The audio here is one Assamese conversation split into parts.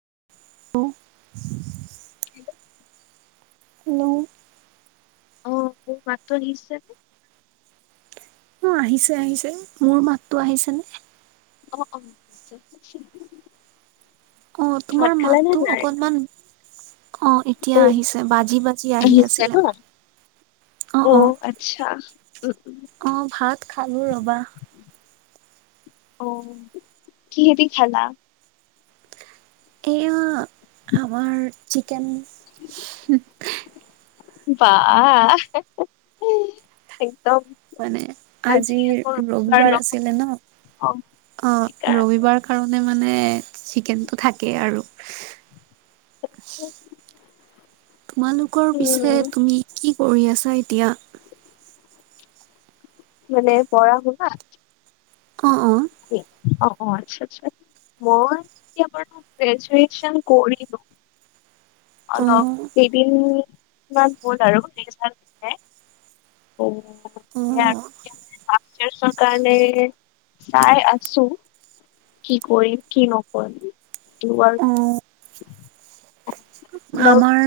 [inaudible] [inaudible] নো অ, মোক মাতটো দিছে। অ, আহিছে, আহিছে মোৰ মাততো আহিছে নে। অ, অ তোমাৰ ভাত খালা নে, মাতটো নাই? অকনমান অ, এতিয়া অ আহিছে বাজি, বাজি আহি আহিছে আছিল ন? মানে। অ', অ', উম উম অ', ভাত খালো ৰবা। অ, কিহেদি খালা। এয়া, আমাৰ চিকেন। বাহ [unintelligible] মানে আজি আজিৰ আকৌ ৰবিবাৰ নহয় আছিলে ন। অ, সেইকাৰণে ৰবিবাৰ কাৰণ। মানে, চিকেনটো থাকেই আৰু। [unintelligible] তোমালোকৰ পিছে উম তুমি কি কৰি আছা এতিয়া? মানে, পঢ়া, শুনা অ', অ'। অ, অ, আচ্ছা, আচ্ছা। মই এতিয়া বাৰু গ্ৰেজুৱে্চন কৰিলো। অ অলপ কেইদিনমান হ'ল আৰু [inaudible] অ, দিয়া গ্ৰেজুৱে্চন কাৰণে চাই, আছো। কি কৰিম, কি নকৰিম তোমাৰ। অ অ আমাৰ,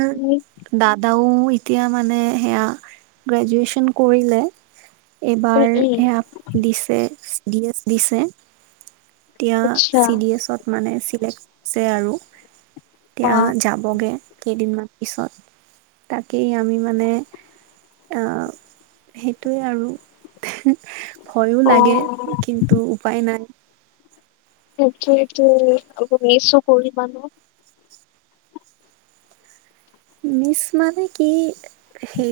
দাদাও এতিয়া মানে সেয়া গ্ৰেজুৱেচন কৰিলে। তুমি এইবাৰ এই সে, আপ, দিছে, ডি এছ দিছে। এতিয়া, আচ্ছা চি ডি এছত মানে চিলেক্ট যে আৰু। অ এতিয়া যাবগে, কেইদিনমান পিছত তাকেই আমি মানে অহ, সেইটোৱে আৰু। ভয়ো অ লাগে, কিন্তু উপায় নাই। সেইটোৱেটো অলপ মিচো কৰিবা ন। মিচ মানে কি সেই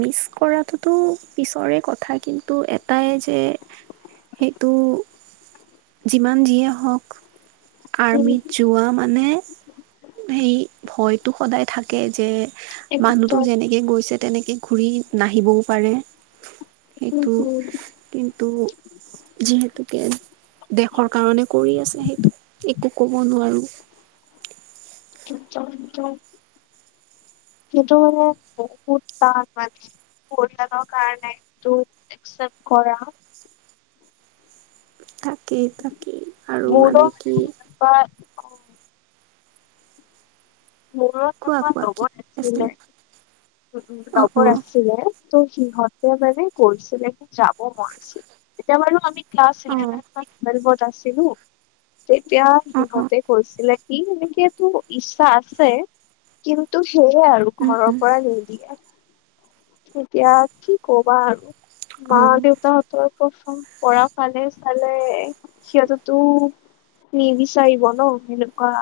মিচ কৰাটোতো পিছৰে কথা। কিন্তু এটাই যে সেটো যিমান যিয়ে হওক। উম, আৰ্মিত যোৱা মানে সেই ভয়টো সদায় থাকে। যে মানুহটো একদম যেনেকে গৈছে তেনেকে ঘূৰি নাহিবও পাৰে। উম সেইটো, হুম কিন্তু যিহেতু দেশৰ কাৰণে কৰি আছে সেইটো, একো ক'ব নোৱাৰোঁ। [unintelligible] সেইটো মানে বহুত টান মানে। পৰিয়ালৰ কাৰণে এইটো একচেপট কৰা তাকেই তাকেই আৰু মোৰো মানে কি এনেকুৱা অ মোৰো কোৱা এটা কোৱা কি লগৰ আছিল আছিলে উম, অ অ লগৰ আছিলে। ত' সিহঁতে মানে কৰিছিলে নেকি, যাব মন আছিল এতিয়া বাৰু আমি ক্লাছ অ ইলেভেন বা টোৱেলভত আছিলোঁ, তেতিয়া অ অ সিহঁতে কৈছিলে সি হেনেকাতো ইচ্ছা আছে কিন্তু সেয়ে আৰু উম ঘৰৰ উম পৰা নিদিয়ে। এতিয়া কি ক'বা আৰু অ মা দেউতাহঁতৰ পছন কৰা চালে সিহঁতেতো নিবিচাৰিব ন' এনেকুৱা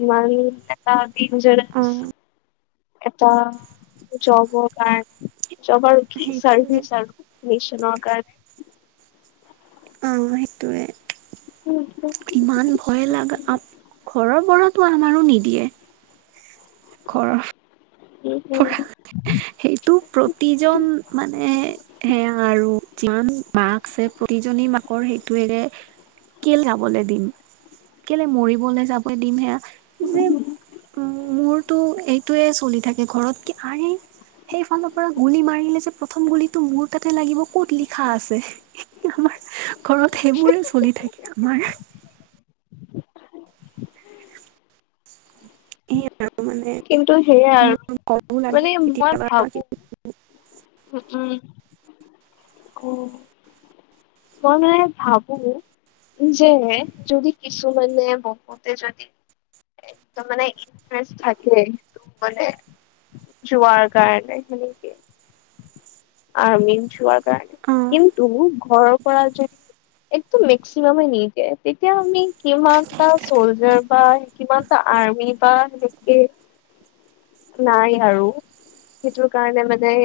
ইমান এটা অ দেনজাৰেচ এটা জবৰ কাৰণে জব আৰু কি সেইটোৱে চাৰ্ভিচ আৰু মিচনৰ কাৰণে অ' সেইটোৱে। ইমান ভয় লাগা, ঘৰৰ পৰাতো আমাৰো নিদিয়ে। ঘৰৰ তাকেই। সেইটো প্ৰতিজন মানে সেয়া আৰু যিমান মাক আছে প্ৰতিজনী মাকৰ সেইটোৱেৰে কেলে যাবলৈ দিম, কেলে মৰিবলৈ যাব দিম, সেয়া যে উম, মোৰটো এইটোয়ে চলি থাকে। ততকে আৰে। সেইফালৰ পৰা গুলি মাৰিলে যে প্ৰথম গুলিটো মোৰ তাতে লাগিব ক'ত লিখা আছে। [inaudible] ঘৰত সেইবোৰে চলি থাকে আমাৰ। হেয়া। কিন্তু সেয়াই আৰু, কবও লাগে মানে মই কেতিয়াবা ভাবোঁ। উম, উম, অ'। মই মানে ভাবোঁ। যে যদি কিছুমানে বহুতে যদি একদম মানে ইম্প্ৰেছ থাকে যাবলে। যোৱাৰ কাৰণে, সেনেকে অৰ্মিত যোৱা। অ কিন্তু ঘৰৰ পৰা যদি একে মেক্সিমামে নিদিয়ে, তেতিয়া আমি কিমানটা চ'লজাৰ বা কিমানটা আৰ্মি বা সেনকে নাই আৰু সেইটোৰ কাৰণে মানে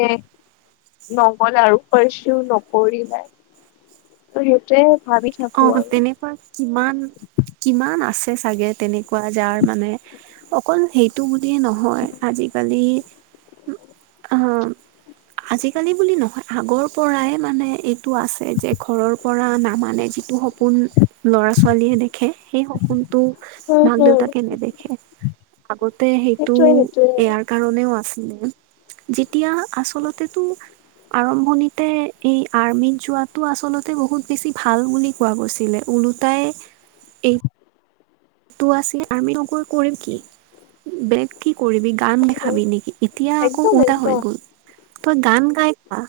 নগ'লে আৰু ফৰ্চো নকৰিলে। সেইটোৱে ভাবি থাকো অ', আৰু। তেনেকুৱা কিমান কিমান আছে ছাগে তেনেকুৱা যাৰ মানে অকল সেইটো বুলিয়ে নহয় আজিকালি আহ আজিকালি বুলি নহয়, আগৰ পৰাই মানে এইটো আছে যে ঘৰৰপৰা নামানে যি টো সপোন ল'ৰা ছোৱালীয়ে দেখে সেই সপোনটো হম মাক হম দেউতাকে নেদেখে। আগতে সেইটো সেইটোৱে ইয়াৰ সেইটোৱে কাৰণেও আছিলে। যেতিয়া আচলতেতো আৰম্ভণিতে এই আৰ্মিত যোৱাতটো আচলতে বহুত বেছি ভাল বুলি পোৱা গৈছিলে। ওলোটাই এই যিটো আছিলে আৰ্মীত নগৈ কৰিম কি? বেগ কি কৰিবি গান দেখাবি নেকি, এতিয়া আকৌ একদম উলটা হৈ একদম গ'ল। তই গান গাই পোৱা,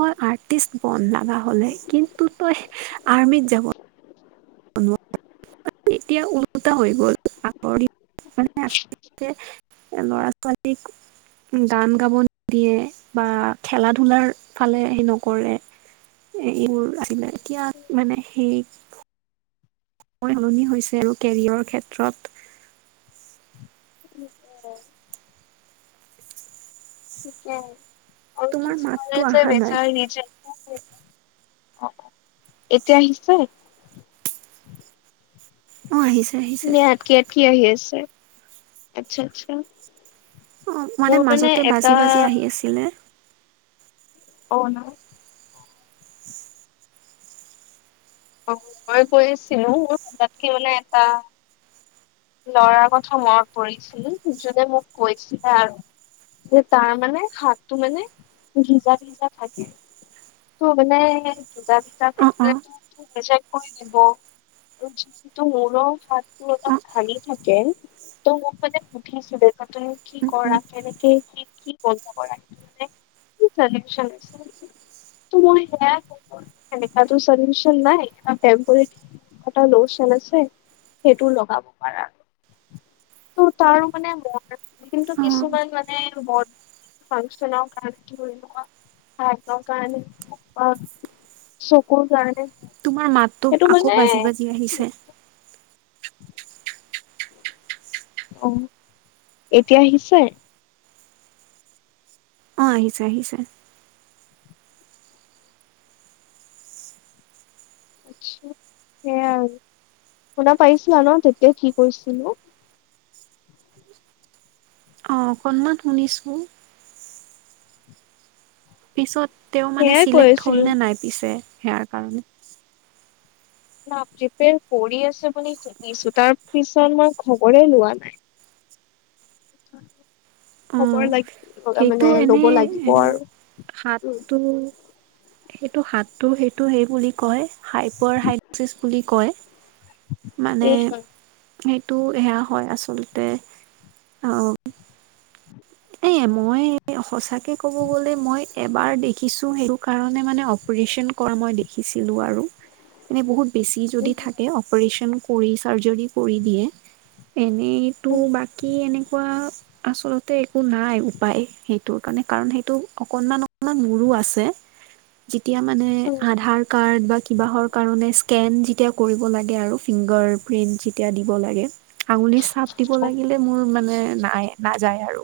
তই আৰ্টিষ্ট বন লগা হ'লে, কিন্তু তই আৰ্মিত যাব নোৱাৰি। এতিয়া ওলোটা হৈ গ'ল আগৰ দিন মানে আছে এ ল'ৰা ছোৱালীক গান গাব নিদিয়ে বা খেলা ধূলাৰ ফালে হে নকৰে। এ-এইবোৰ আহিলে, এতিয়া মানে সেই সময় সলনি হৈছে আৰু কেৰিয়াৰৰ ক্ষেত্ৰত। অ ঠিকে আৰু তোমাৰ মাততো কিছুমানে যে অহা নাই বিচাৰে নিজে [unintelligible] এতিয়া আহিছে? অ আহিছে। আহিছে। মানে আটকি-আটকি আহি আছে। আচ্ছা আচ্ছা। অ মানে মোৰ মাজতে এটা বাজি বাজি আহি আছিলে। অহ, না অ মই কৈ আছিলো [unintelligible] এটা ল'ৰাৰ কথা মনত পৰিছিল। যোনে মোক কৈছিলে আৰু যে তাৰ মানে শাকটো মানে ভিজা ভিজা থাকে। অ' অ' [unintelligible] অ' [unintelligible] উম উম [unintelligible] [unintelligible] [unintelligible] আছে। সেইটো লগাব পাৰা। ত-তাৰো মানে মন আছিল, কিন্তু কিছুমান অ' মানে [unintelligible] [unintelligible] চকুৰ কাৰণে তোমাৰ মাতটো সেইটো আকৌ মানে বাজি বাজি আহিছে। অ। এতিয়া আহিছে? অ আহিছে আহিছে। আচ্চা। সেয়া আৰু শুনা পাইছিলা ন তেতিয়া কি কৈছিলোঁ? অ অকণমান শুনিছো। পিছত তেওঁ মানে সেয়াই কৈ চিলেক্ট হ'ল আছিলো নে নাই পিছে সেয়াৰ কাৰণে? [unintelligible] পৰি আছে বুলি শুনিছো তাৰ পিছত মই খবৰে লোৱা নাই। অ' খবৰ [unintelligible] মানে সেইটো ল'ব এনেই, লাগিব আৰু উম হাতটো সেইটো হাতটো সেইটো সেই বুলি কয়, হাইপাৰ হাইিচ বুলি কয়। মানে এই সেইটো সেয়া হয় আচলতে। আহ মই সঁচাকে ক'ব গ'লে মই এবাৰ দেখিছো সেইটো কাৰণে মানে অপাৰচন মই দেখিছিলো আৰু এনে বহুত বেছি যদি থাকে অপাৰচন কৰি চাৰ্জী কৰি দিয়ে। এনেইতো বাকী এনেকুৱা আচলতে একো নাই উপায় সেইটো কাৰণে, কাৰণ সেইটো অকনমান অকমান মোৰো আছে। তেতিয়া মানে আধাৰ কাৰ্ড বা কিবাহৰ কাৰণে স্কেন যেতিয়া কৰিব লাগে আৰু ফিংগাৰ ফিন যেতিয়া দিব লাগে। আঙুলি চাপ দিব লাগিলে মোৰ মানে নাই নাযায় আৰু।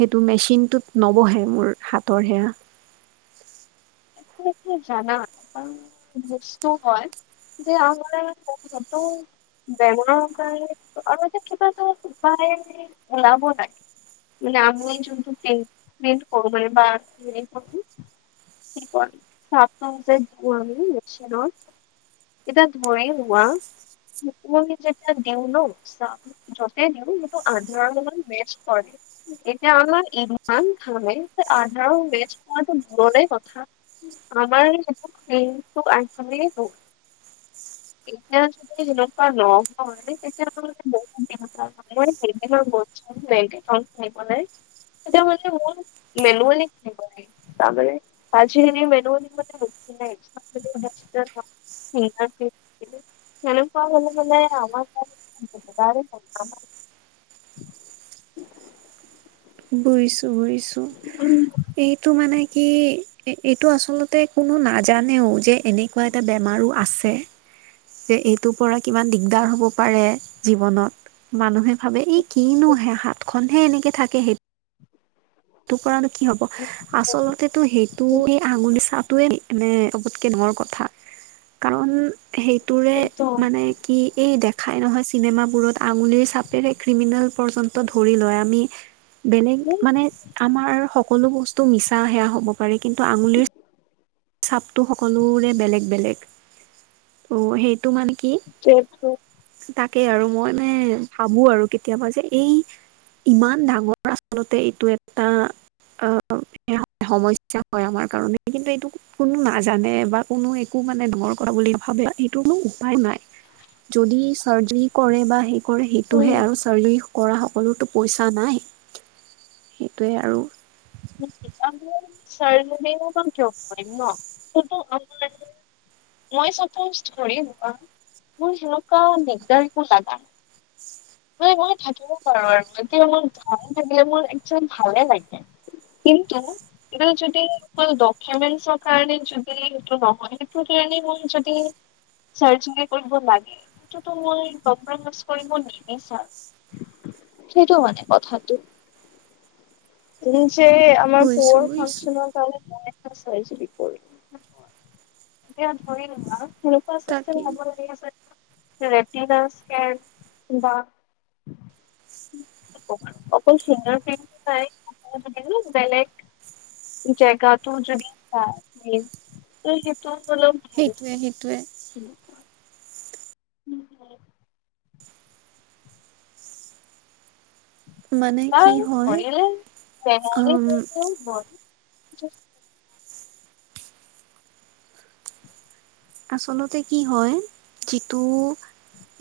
সেইটো মেচিনটোত নবহে মোৰ হাতৰ সেয়া। [unintelligible] বস্তু হয়। যে আমাৰ [unintelligible] [unintelligible] লাগে। নামে যোনটো [unintelligible] কি কৰি [unintelligible] এতিয়া [unintelligible] [unintelligible] আমি যেতিয়া দিও ন [unintelligible] আধাৰ লগত মেস্তচ কৰে। এতিয়া আমাৰ ইমান ঘামে আধাৰ মেষ্ট কৰটো দূৰৰে কথা। আমাৰ [unintelligible] এতিয়া যদি [unintelligible] [unintelligible] এতিয়া মানে মোৰ [unintelligible] তাৰ মানে [unintelligible] হেনেকুৱা হৈ গ'লে [unintelligible] [inaudible] বুইিছো বুজিছো এইটো মানে কি এইটো আচলতে কোনো নাজানেও যে এনেকুৱা এটা বেমাৰো আছে। যে এইটোৰ পৰা কিমান দিগদাৰ হ'ব পাৰে জীৱনত। মানুহে ভাবে এই কিনোহে হাতখনহে এনেকে থাকে। সেইটো সেইটো পৰানো কি হ'ব। আচলতেো সেইটো এই আঙুলি চাটোৱে মানে চবতকে ডাঙৰ কথা। কাৰণ সেইটোৰে মানে কি এই দেখা দেখাই নহয় চিনেমাবোৰত আঙুলিৰ চাপেৰে ক্ৰিমিনেল পৰ্যন্ত ধৰি লয় আমি বেলেগ মানে বাৰু সকলো বস্তু মিচা সেয়া হ'ব পাৰে। কিন্তু আঙুলিৰ চাপতটো সকলোৰে বেলেগ বেলেগ। ত' সেই সেইটো মানে কি তাক তাকেই আৰু মই মানে ভাবো আৰু কেতিয়াবা যে এই ইমান ডাঙৰ আচলতে এইটো এটা আহ এয়া সমস্যা হয় আমাৰ কাৰণে। কিন্তু এইটো কোনো নাজানে বা কোনো একো মানে ডাঙৰ কথা বুলি ভাবে এইটো কোনো উপায় নাই। যদি চাৰ্জাৰী কৰে বা সেই কৰে সেইটোহে আৰু চাৰ্জাৰী কৰা সকলোতো পইচা নাই সেইটোৱে আৰু। [inaudible] আমি চাৰজাৰিয়ে কিয় কৰিম ন। [unintelligible] মই চাপোজ ধৰিম মোৰ হেনেকা দিগদাৰ একো লাগা মানে মই থাকিব পাৰো আৰু [unintelligible] মোৰ একদম মোৰ ভালে লাগে। কিন্তু এই যদি ড'কমেন্ট কাৰণে যদি সেইটো নহয় সেই মই যদি চাৰযাৰি কৰিব লাগে। সেইটোতো মই [unintelligible] [unintelligible] সেইটো মানে কথাটো। যে আমাৰ বুজিছো পৰ বুজিছো ফাংচনৰ কাৰণে হয়। চাজাৰি কৰি। এতিয়া ধৰি লোৱা কেনেকুৱা চিচটেম তাকেই হ'ব লাগে [unintelligible] বা অকল চিংগাৰ ফিনে [unintelligible] বেলেগ জেগাটো যদি [unintelligible] ভাল সেইটোৱে আছিল সেইটোৱে। উমম, মানে কি তাই হয় [unintelligible] উম [unintelligible] আ আচলতে কি হয় যিটো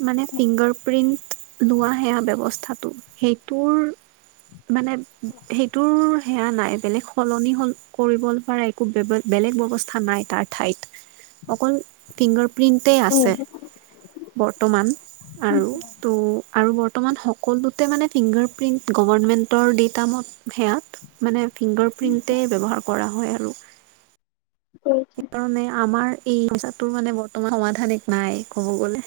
মানে, ফিংগাৰ প্ৰিন্ট লোৱা সেয়া ব্যৱস্থাটো সেইটোৰ মানে সেইটোৰ সেয়া নাই বেলেগ সলনি হল কৰিব পৰা একো বেলেগ ব্যৱস্থা নাই তাৰ ঠাইত অকল ফিংগাৰপিণ্টেই আছে বৰ্তমান আৰু তো আৰু বৰ্তমান সকলোতে মানে ফিংগাৰপিণ্ট গভৰ্ণমেণ্টৰ ডেইটামত সেয়াত মানে ফিংগাৰ প্ৰিণ্টেই ব্যৱহাৰ কৰা হয় আৰু সেইকাৰণে, আমাৰ এইজাটোৰ মানে বৰ্তমান সমাধানিক নাই ক'ব গ'লে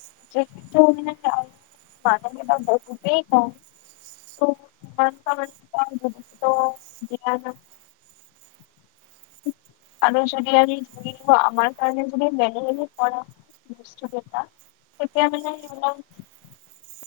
[unintelligible] কওঁ। [unintelligible] মন ধঞ ন আৰু যদি আমি ধৰি আমাৰ কাৰণে যদি মেল মেলি পা বজ বেটা এতিয়া মানে হ'ল